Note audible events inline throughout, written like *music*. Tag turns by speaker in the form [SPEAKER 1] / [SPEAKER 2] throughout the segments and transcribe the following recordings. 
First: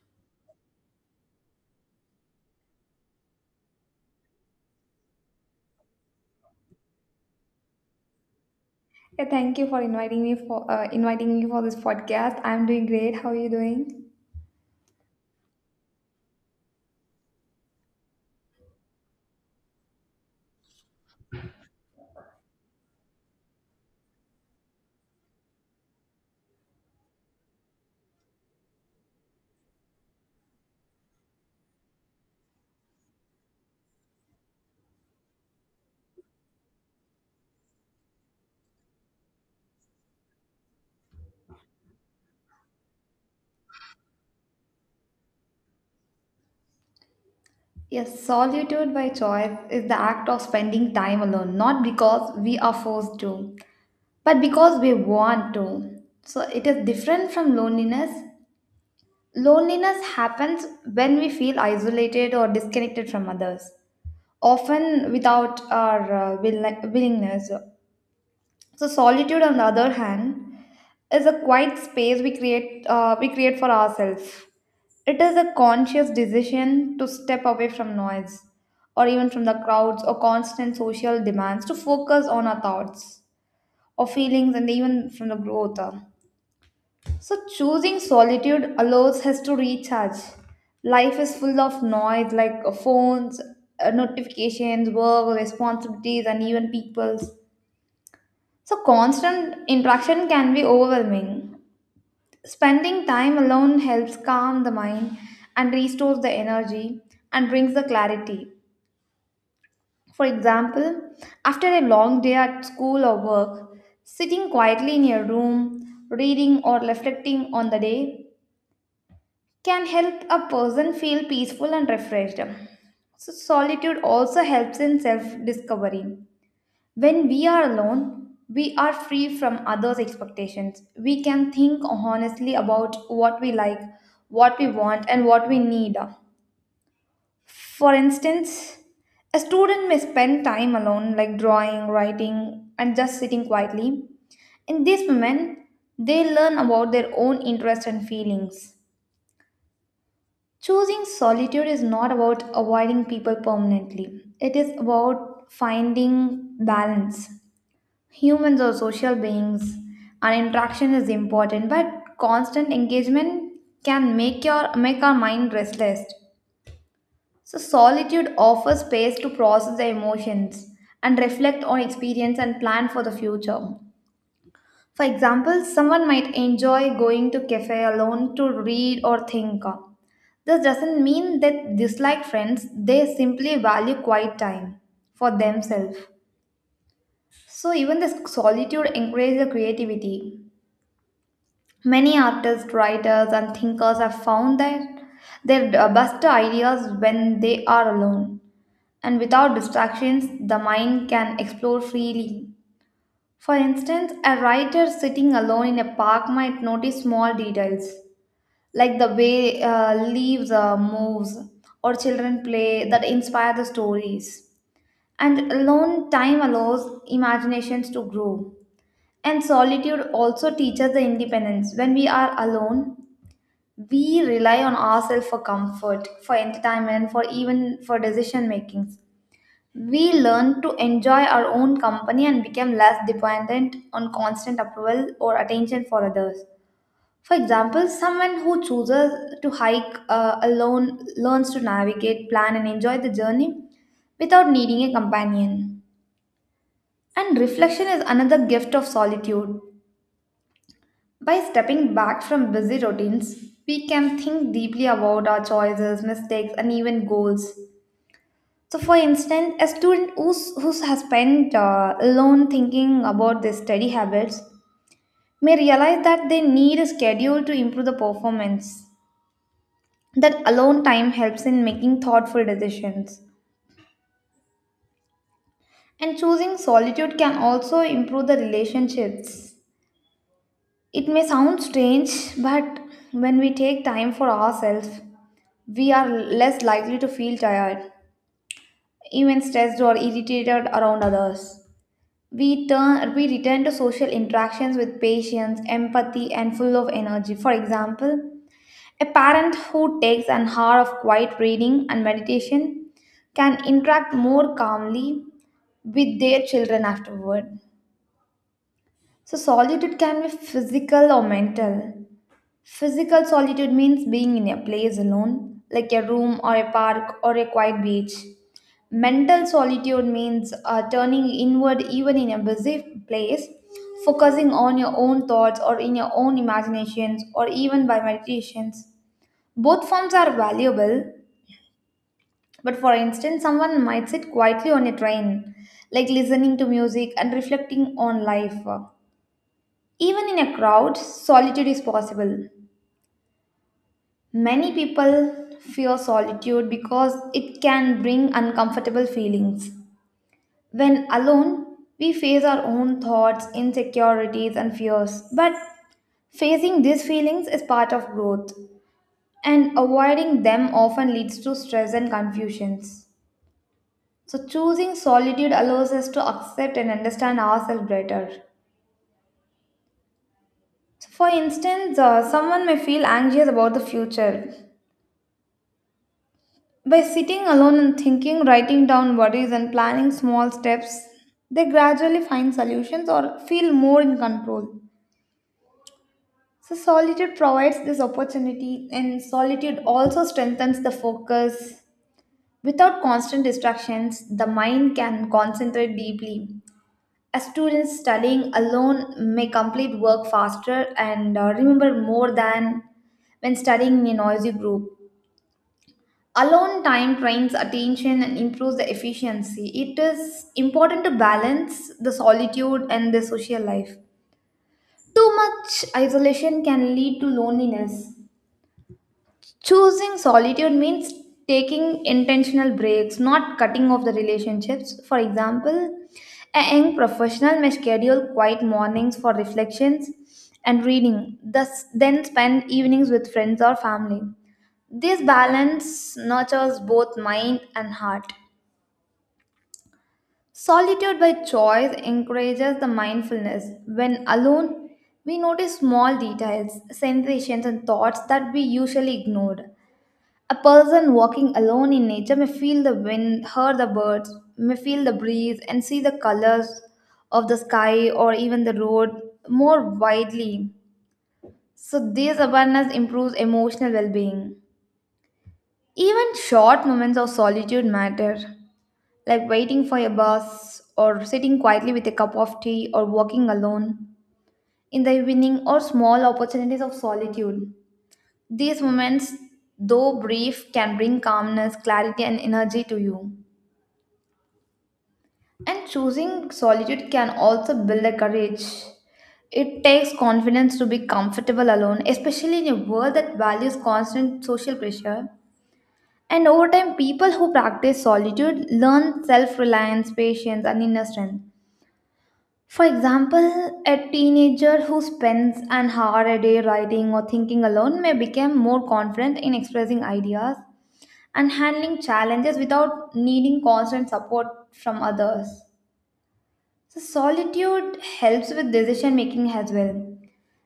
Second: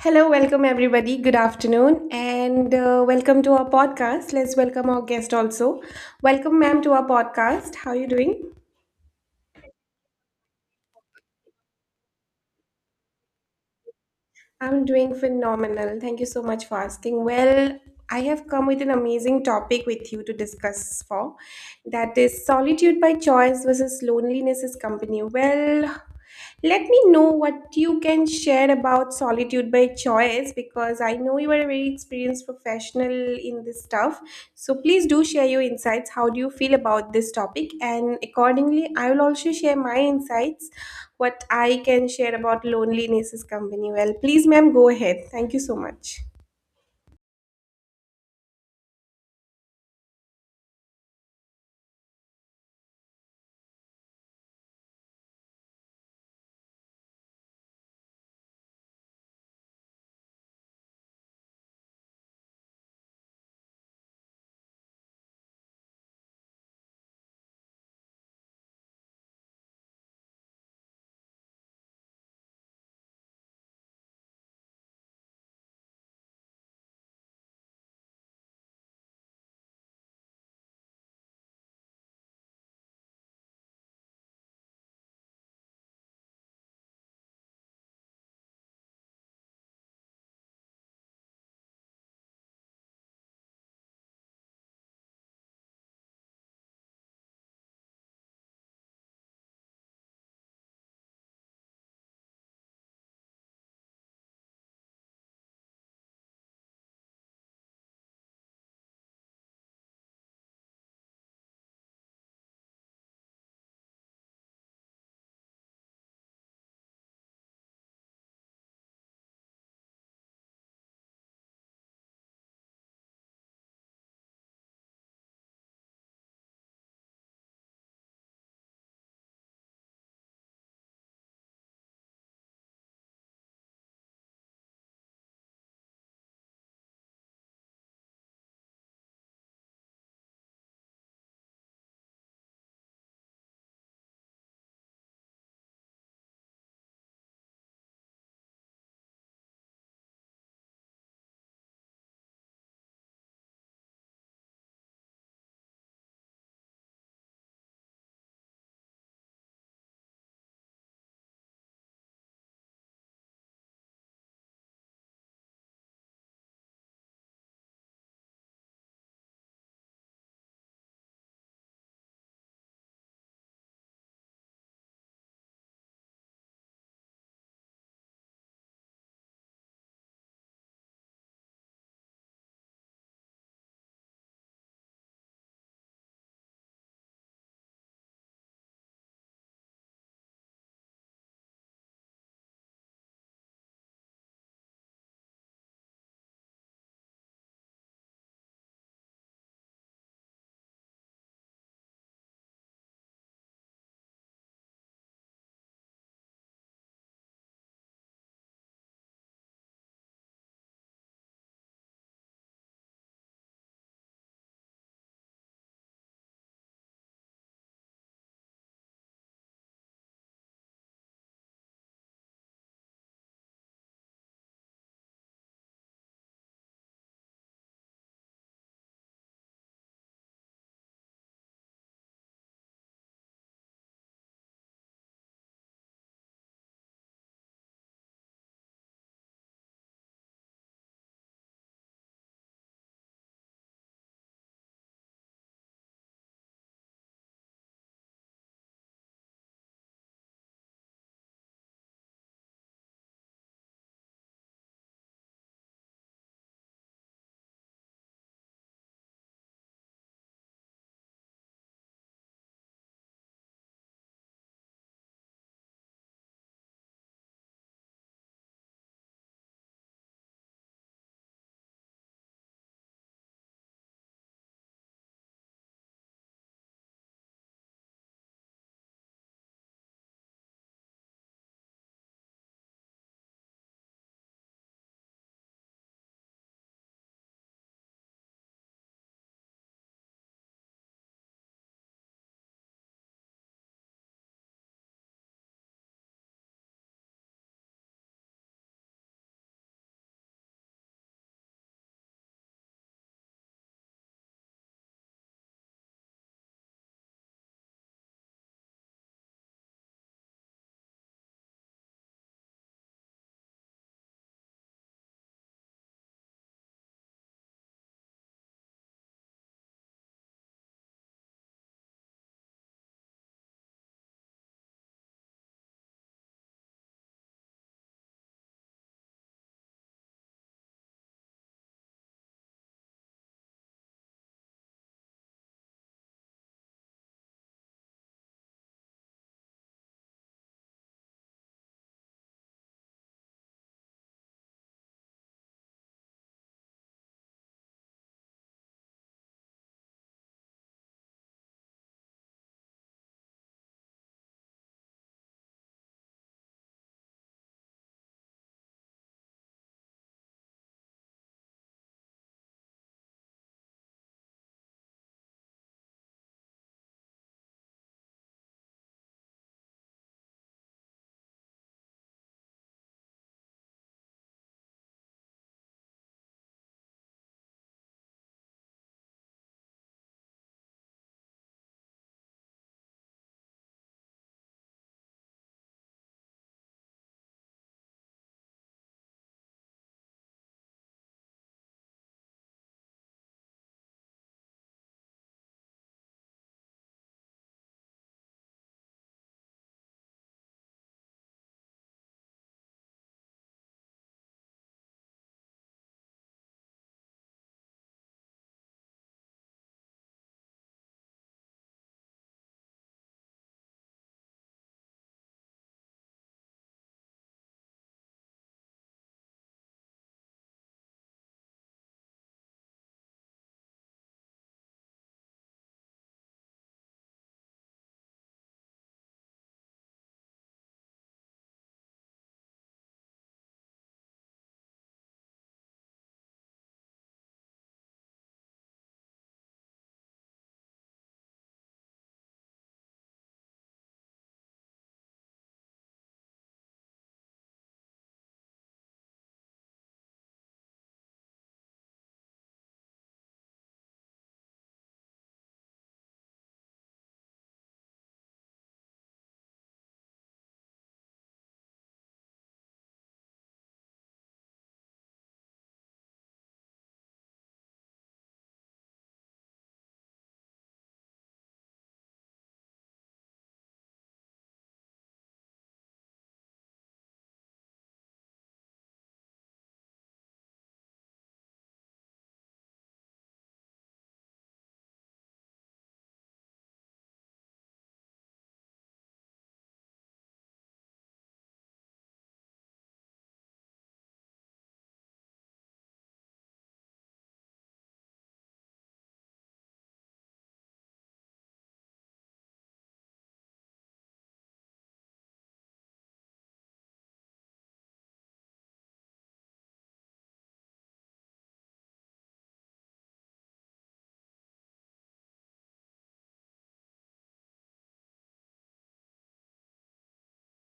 [SPEAKER 1] Hello, welcome everybody. Good afternoon and welcome to our podcast. Let's welcome our guest also. Welcome ma'am to our podcast. How are you doing?
[SPEAKER 2] Yeah, thank you for inviting me for this podcast. I'm doing great. How are you doing?
[SPEAKER 1] I'm doing phenomenal. Thank you so much for asking. Well, I have come with an amazing topic with you to discuss for that is solitude by choice versus loneliness is company. Well, let me know what you can share about solitude by choice because I know you are a very experienced professional in this stuff. So please do share your insights. How do you feel about this topic? And accordingly, I will also share my insights what I can share about loneliness is company. Well, please, ma'am, go ahead. Thank you so much.
[SPEAKER 2] Yes, solitude by choice is the act of spending time alone, not because we are forced to, but because we want to. So it is different from loneliness. Loneliness happens when we feel isolated or disconnected from others, often without our willingness. So solitude, on the other hand, is a quiet space we create for ourselves. It is a conscious decision to step away from noise or even from the crowds or constant social demands to focus on our thoughts or feelings and even from the growth. So, choosing solitude allows us to recharge. Life is full of noise like phones, notifications, work, responsibilities, and even people's. So, constant interaction can be overwhelming. Spending time alone helps calm the mind and restores the energy and brings the clarity. For example, after a long day at school or work, sitting quietly in your room, reading or reflecting on the day can help a person feel peaceful and refreshed. So solitude also helps in self discovery. When we are alone, we are free from others' expectations. We can think honestly about what we like, what we want, and what we need. For instance, a student may spend time alone, like drawing, writing, and just sitting quietly. In this moment, they learn about their own interests and feelings. Choosing solitude is not about avoiding people permanently, it is about finding balance. Humans are social beings, and interaction is important, but constant engagement can make our mind restless. So solitude offers space to process the emotions and reflect on experience and plan for the future. For example, someone might enjoy going to cafe alone to read or think. This doesn't mean that dislike friends, they simply value quiet time for themselves. So even this solitude encourages the creativity. Many artists, writers, and thinkers have found that their best ideas when they are alone and without distractions, the mind can explore freely. For instance, a writer sitting alone in a park might notice small details like the way leaves moves or children play that inspire the stories. And alone time allows imaginations to grow. And solitude also teaches the independence. When we are alone, we rely on ourselves for comfort, for entertainment, for even for decision making. We learn to enjoy our own company and become less dependent on constant approval or attention for others. For example, someone who chooses to hike alone learns to navigate, plan, and enjoy the journey without needing a companion. And reflection is another gift of solitude. By stepping back from busy routines, we can think deeply about our choices, mistakes, and even goals. So, for instance, who has spent alone thinking about their study habits may realize that they need a schedule to improve the performance. That alone time helps in making thoughtful decisions. And choosing solitude can also improve the relationships. It may sound strange, but when we take time for ourselves, we are less likely to feel tired, even stressed or irritated around others. We return to social interactions with patience, empathy, and full of energy. For example, a parent who takes an hour of quiet reading and meditation can interact more calmly with their children afterward. So solitude can be physical or mental. Physical solitude means being in a place alone, like a room or a park or a quiet beach. Mental solitude means turning inward even in a busy place, focusing on your own thoughts or in your own imaginations or even by meditations. Both forms are valuable, but for instance, someone might sit quietly on a train, like listening to music and reflecting on life. Even in a crowd, solitude is possible. Many people fear solitude because it can bring uncomfortable feelings. When alone, we face our own thoughts, insecurities, and fears. But facing these feelings is part of growth, and avoiding them often leads to stress and confusions. So, choosing solitude allows us to accept and understand ourselves better. So, for instance, someone may feel anxious about the future, by sitting alone and thinking, writing down worries, and planning small steps, they gradually find solutions or feel more in control. So, solitude provides this opportunity, and solitude also strengthens the focus. Without constant distractions, the mind can concentrate deeply. A student studying alone may complete work faster and remember more than when studying in a noisy group. Alone time trains attention and improves the efficiency. It is important to balance the solitude and the social life. Too much isolation can lead to loneliness. Choosing solitude means taking intentional breaks, not cutting off the relationships. For example, a young professional may schedule quiet mornings for reflections and reading, thus then spend evenings with friends or family. This balance nurtures both mind and heart. Solitude by choice encourages the mindfulness. When alone, we notice small details, sensations, and thoughts that we usually ignored. A person walking alone in nature may feel the wind, hear the birds, may feel the breeze, and see the colors of the sky or even the road more widely. So, this awareness improves emotional well being. Even short moments of solitude matter like waiting for a bus or sitting quietly with a cup of tea or walking alone in the evening or small opportunities of solitude. These moments, though brief, can bring calmness, clarity, and energy to you. And choosing solitude can also build a courage. It takes confidence to be comfortable alone, especially in a world that values constant social pressure. And over time, people who practice solitude learn self reliance, patience, and inner strength. For example, a teenager who spends an hour a day writing or thinking alone may become more confident in expressing ideas and handling challenges without needing constant support from others. So, solitude helps with decision making as well.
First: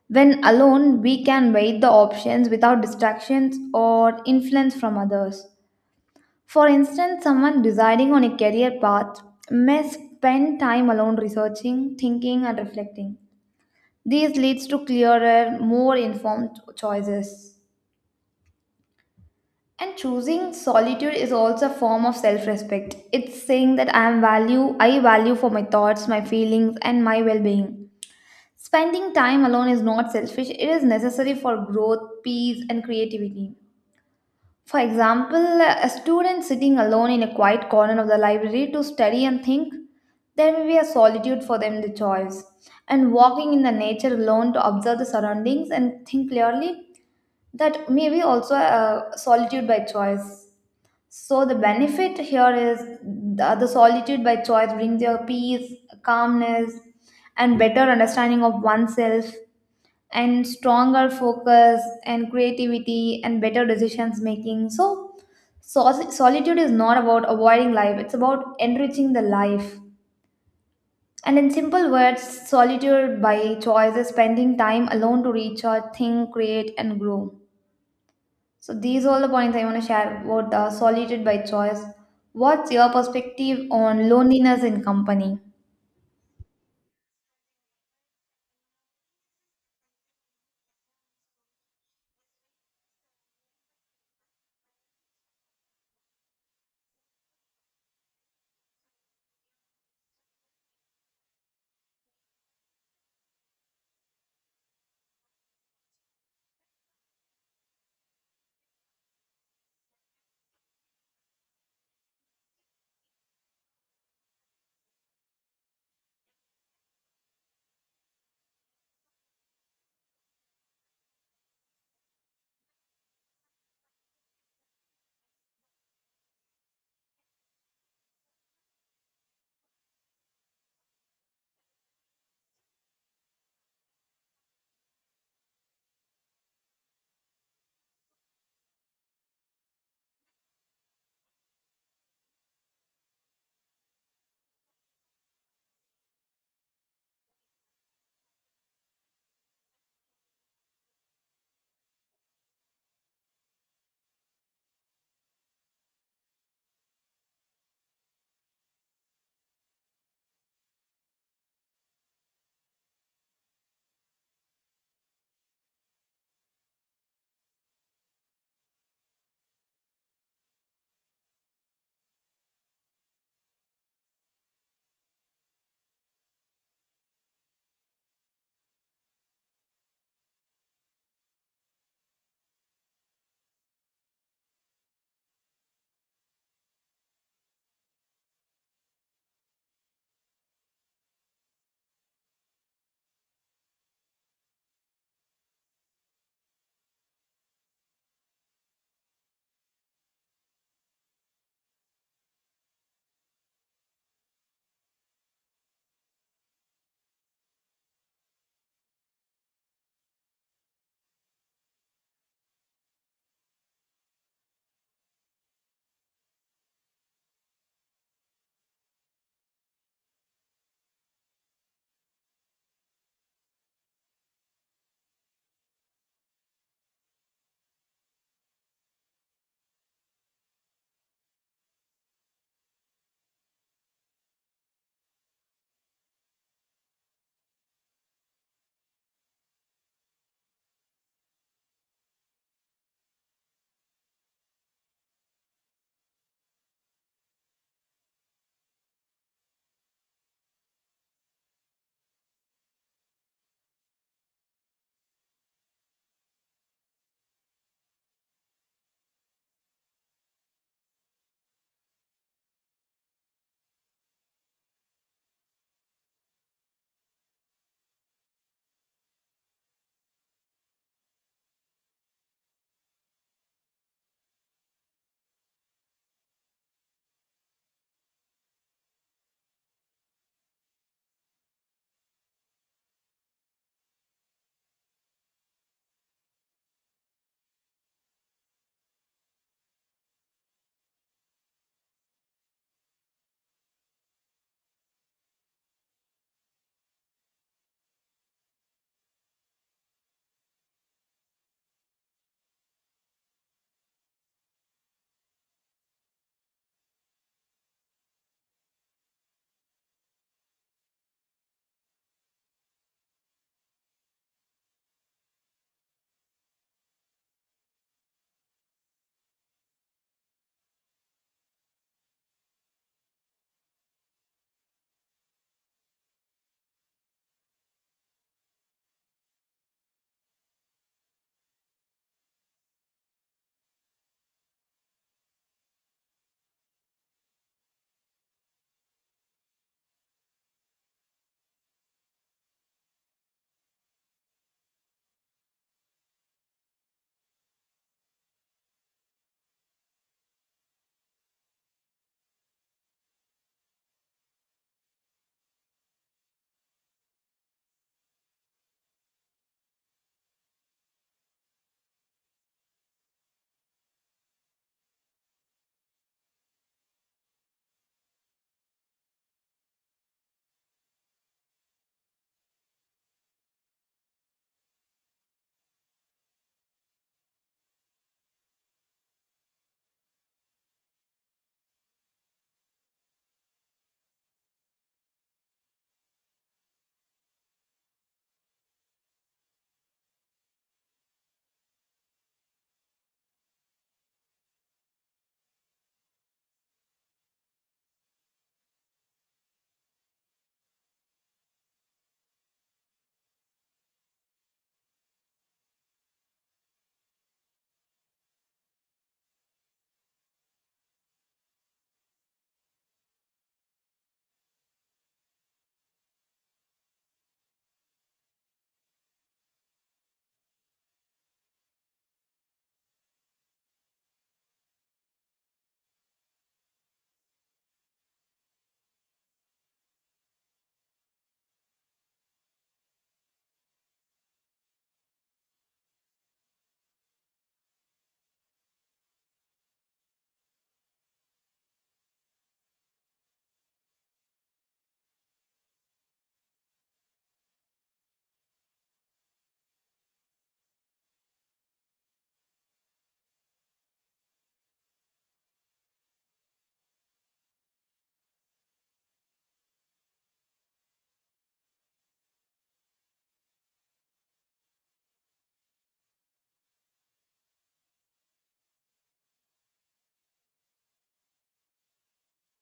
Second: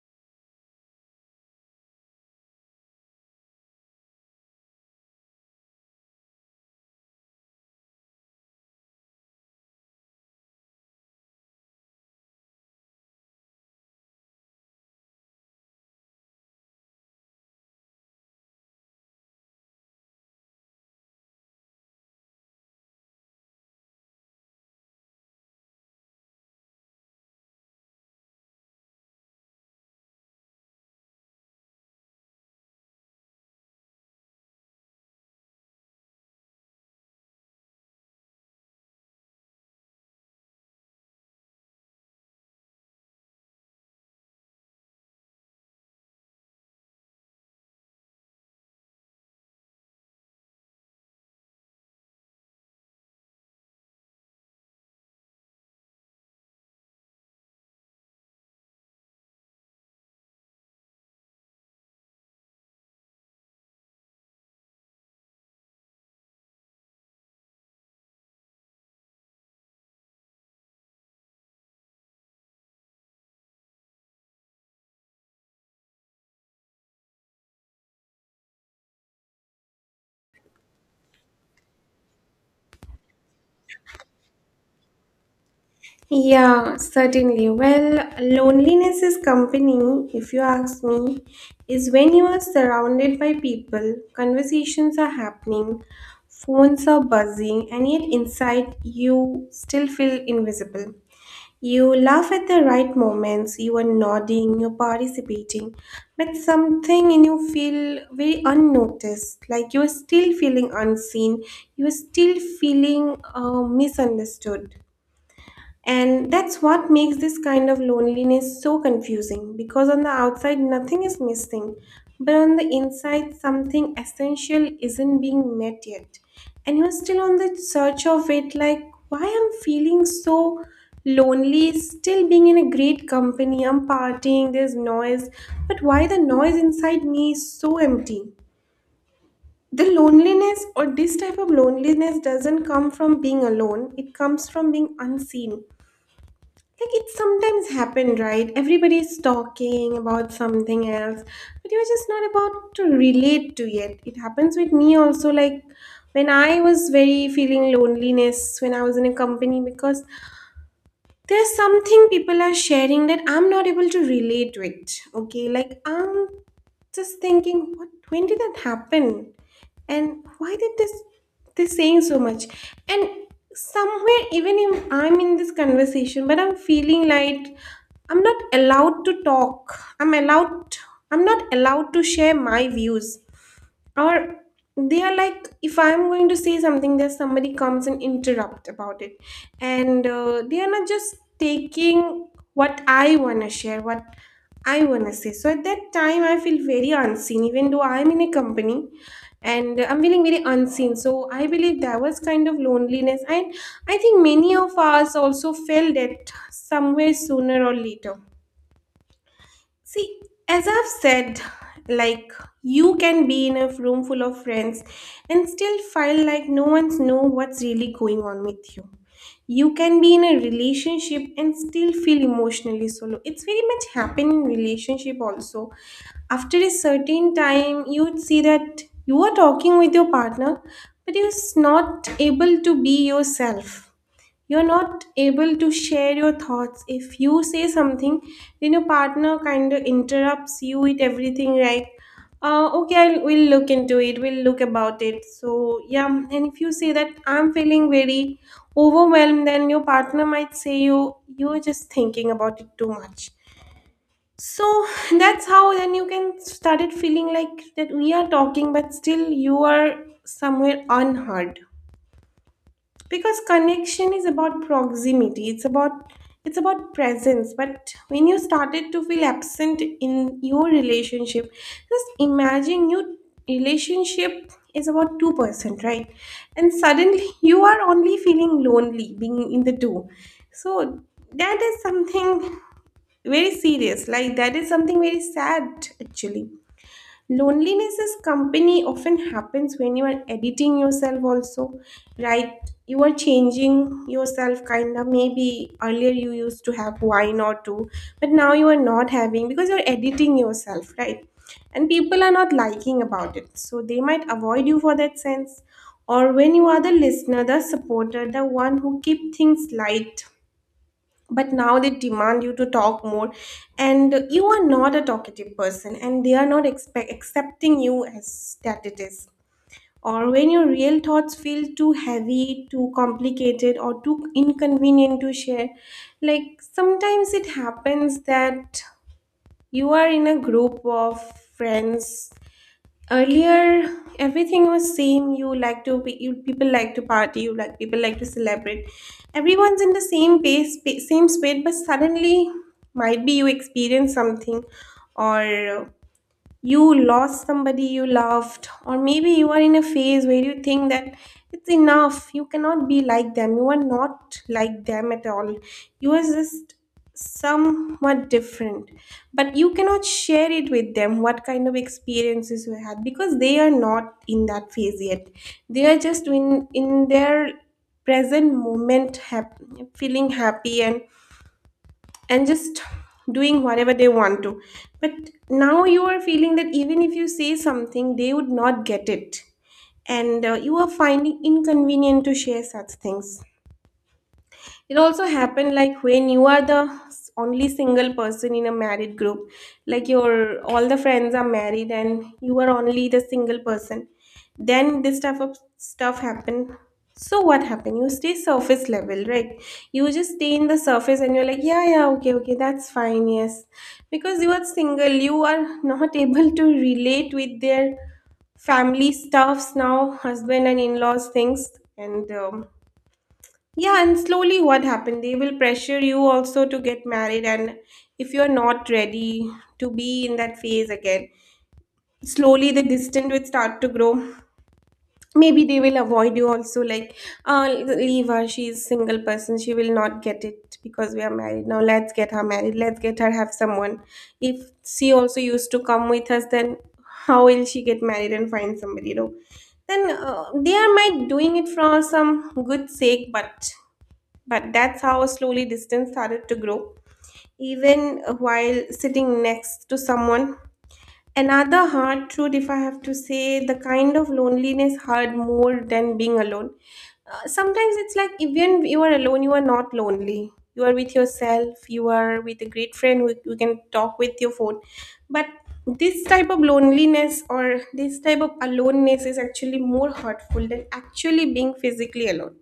[SPEAKER 2] When alone, we can weigh the options without distractions or influence from others. For instance, someone deciding on a career path may spend time alone researching, thinking, and reflecting. This leads to clearer, more informed choices. And choosing solitude is also a form of self-respect. It's saying that I value for my thoughts, my feelings, and my well-being. Spending time alone is not selfish. It is necessary for growth, peace, and creativity. For example, a student sitting alone in a quiet corner of the library to study and think, there may be a solitude for them to choose. And walking in the nature alone to observe the surroundings and think clearly, that maybe also solitude by choice. So the benefit here is the solitude by choice brings your peace, calmness, and better understanding of oneself, and stronger focus and creativity and better decisions making. So solitude is not about avoiding life; it's about enriching the life. And in simple words, solitude by choice is spending time alone to recharge, think, create, and grow. So these are all the points I want to share about the solitude by choice. What's your perspective on loneliness in company?
[SPEAKER 1] Yeah, certainly. Well, loneliness is company, if you ask me, is when you are surrounded by people, conversations are happening, phones are buzzing, and yet inside you still feel invisible. You laugh at the right moments, you are nodding, you're participating, but something in you feel very unnoticed, like you're still feeling unseen, you're still feeling misunderstood. And that's what makes this kind of loneliness so confusing because on the outside nothing is missing, but on the inside something essential isn't being met yet. And you're still on the search of it, like why I'm feeling so lonely, still being in a great company, I'm partying, there's noise, but why the noise inside me is so empty? The loneliness or this type of loneliness doesn't come from being alone, it comes from being unseen. Like, it sometimes happened, right? Everybody's talking about something else, but you're just not about to relate to it. It happens with me also, like when I was very feeling loneliness when I was in a company because there's something people are sharing that I'm not able to relate with. Okay, like I'm just thinking, what, when did that happen? And why did this saying so much? And somewhere even if I'm in this conversation, but I'm feeling like I'm not allowed to talk. I'm allowed, I'm not allowed to share my views, or they are like if I'm going to say something there's somebody comes and interrupt about it, and they are not just taking what I want to share, what I want to say. So at that time I feel very unseen even though I'm in a company and I'm feeling very unseen, so I believe that was kind of loneliness, and I think many of us also felt that somewhere sooner or later. See, as I've said, like you can be in a room full of friends and still feel like no one's know what's really going on with you. You can be in a relationship and still feel emotionally solo. It's very much happen in relationship also. After a certain time, you'd see that you are talking with your partner, but you're not able to be yourself, you're not able to share your thoughts. If you say something, then your partner kind of interrupts you with everything like, okay, I'll, we'll look into it, we'll look about it. So yeah, and if you say that I'm feeling very overwhelmed, then your partner might say you're just thinking about it too much. So that's how then you can started feeling like that we are talking but still you are somewhere unheard, because connection is about proximity, it's about, it's about presence. But when you started to feel absent in your relationship, just imagine, your relationship is about 2-person, right? And suddenly you are only feeling lonely being in the 2. So that is something very serious, like that is something very sad actually. Loneliness is company often happens when you are editing yourself also, right? You are changing yourself kind of, maybe earlier you used to have wine or two, but now you are not having because you're editing yourself, right? And people are not liking about it, so they might avoid you for that sense. Or when you are the listener, the supporter, the one who keep things light, but now they demand you to talk more, and you are not a talkative person and they are not expect accepting you as that it is. Or when your real thoughts feel too heavy, too complicated, or too inconvenient to share, like sometimes it happens that you are in a group of friends, earlier everything was same, you like to be, you people like to party, you like, people like to celebrate, everyone's in the same same space, but suddenly might be you experience something, or you lost somebody you loved, or maybe you are in a phase where you think that it's enough, you cannot be like them, you are not like them at all, you are just somewhat different, but you cannot share it with them what kind of experiences you had because they are not in that phase yet, they are just in their present moment feeling happy and just doing whatever they want to. But now you are feeling that even if you say something, they would not get it. And you are finding inconvenient to share such things. It also happened like when you are the only single person in a married group, like your all the friends are married and you are only the single person, then this type of stuff happen. So what happened, you stay surface level, right? You just stay in the surface and you're like, yeah yeah, okay okay, that's fine, yes, because you are single, you are *laughs* not able to relate with their family stuffs now, husband and in-laws things. And yeah, and slowly what happened? They will pressure you also to get married, and if you're not ready to be in that phase again, slowly the distance will start to grow. Maybe they will avoid you also, like, leave her, she's single person, she will not get it because we are married. Now let's get her married, let's get her have someone. If she also used to come with us, then how will she get married and find somebody, you know? Then they are might doing it for some good sake, but that's how slowly distance started to grow, even while sitting next to someone. Another hard truth, if I have to say, the kind of loneliness hurt more than being alone. Sometimes it's like even you are alone, you are not lonely. You are with yourself, you are with a great friend who you can talk with your phone. But this type of loneliness or this type of aloneness is actually more hurtful than actually being physically alone,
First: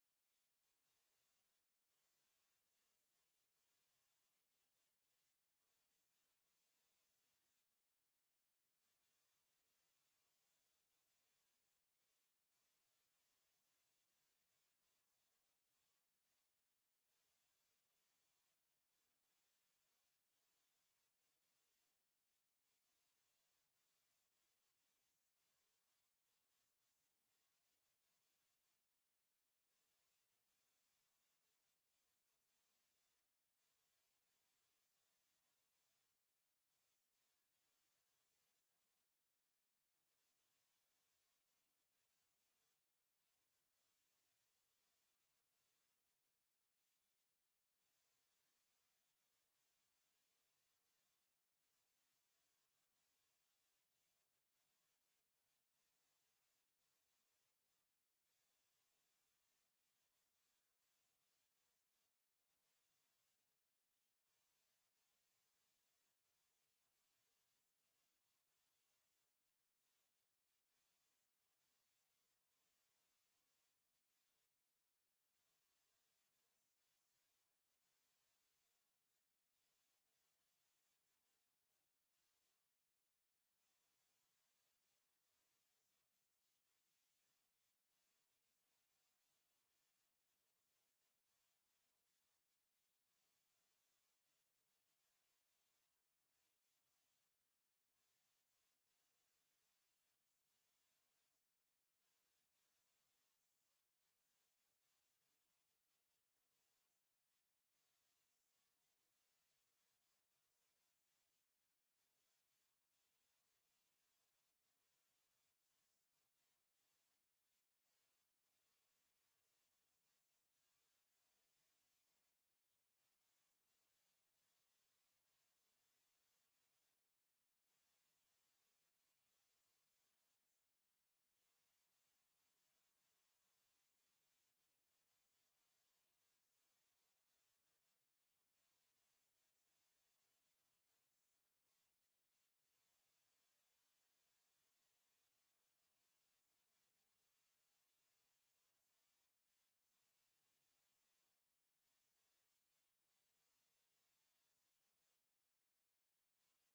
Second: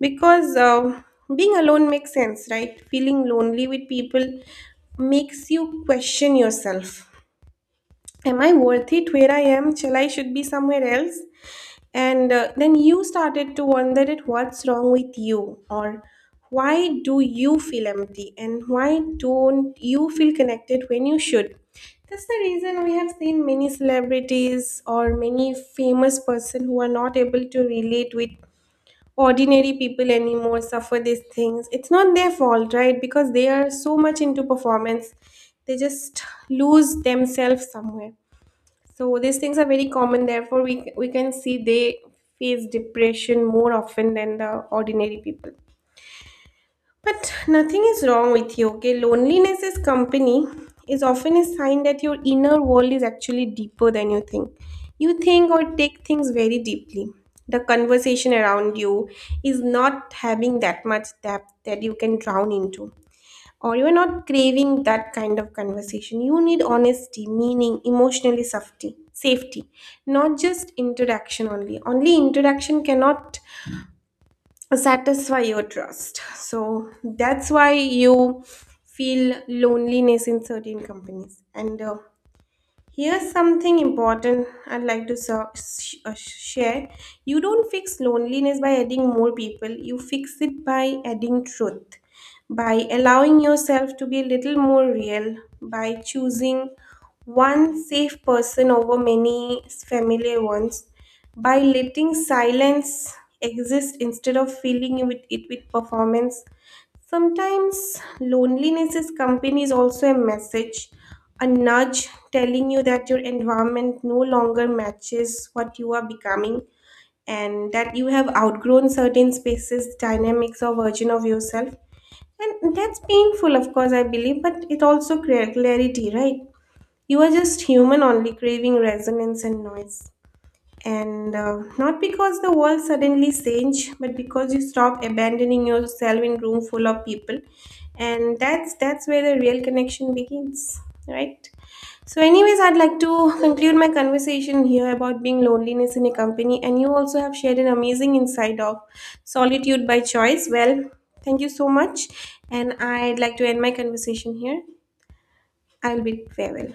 [SPEAKER 1] because being alone makes sense, right? Feeling lonely with people makes you question yourself. Am I worth it? Where I am? Shall I should be somewhere else? And then you started to wonder at what's wrong with you, or why do you feel empty, and why don't you feel connected when you should. That's the reason we have seen many celebrities or many famous person who are not able to relate with ordinary people anymore suffer these things. It's not their fault, right? Because they are so much into performance, they just lose themselves somewhere. So these things are very common, therefore we can see they face depression more often than the ordinary people. But nothing is wrong with you, okay? Loneliness is company is often a sign that your inner world is actually deeper than you think. You think or take things very deeply. The conversation around you is not having that much depth that you can drown into. Or you're not craving that kind of conversation. You need honesty, meaning, emotionally safety, safety, not just interaction only. Only interaction cannot satisfy your trust. So that's why you feel loneliness in certain companies. And here's something important I'd like to share. You don't fix loneliness by adding more people, you fix it by adding truth, by allowing yourself to be a little more real, by choosing one safe person over many familiar ones, by letting silence exist instead of filling it with performance. Sometimes loneliness is company is also a message, a nudge telling you that your environment no longer matches what you are becoming, and that you have outgrown certain spaces, dynamics, or version of yourself. And that's painful, of course, I believe, but it also creates clarity, right? You are just human only craving resonance and noise, and not because the world suddenly change but because you stop abandoning yourself in room full of people. And that's where the real connection begins, right? So anyways, I'd like to conclude my conversation here about being loneliness in a company, and you also have shared an amazing insight of solitude by choice. Well, thank you so much, and I'd like to end my conversation here. I'll bid farewell.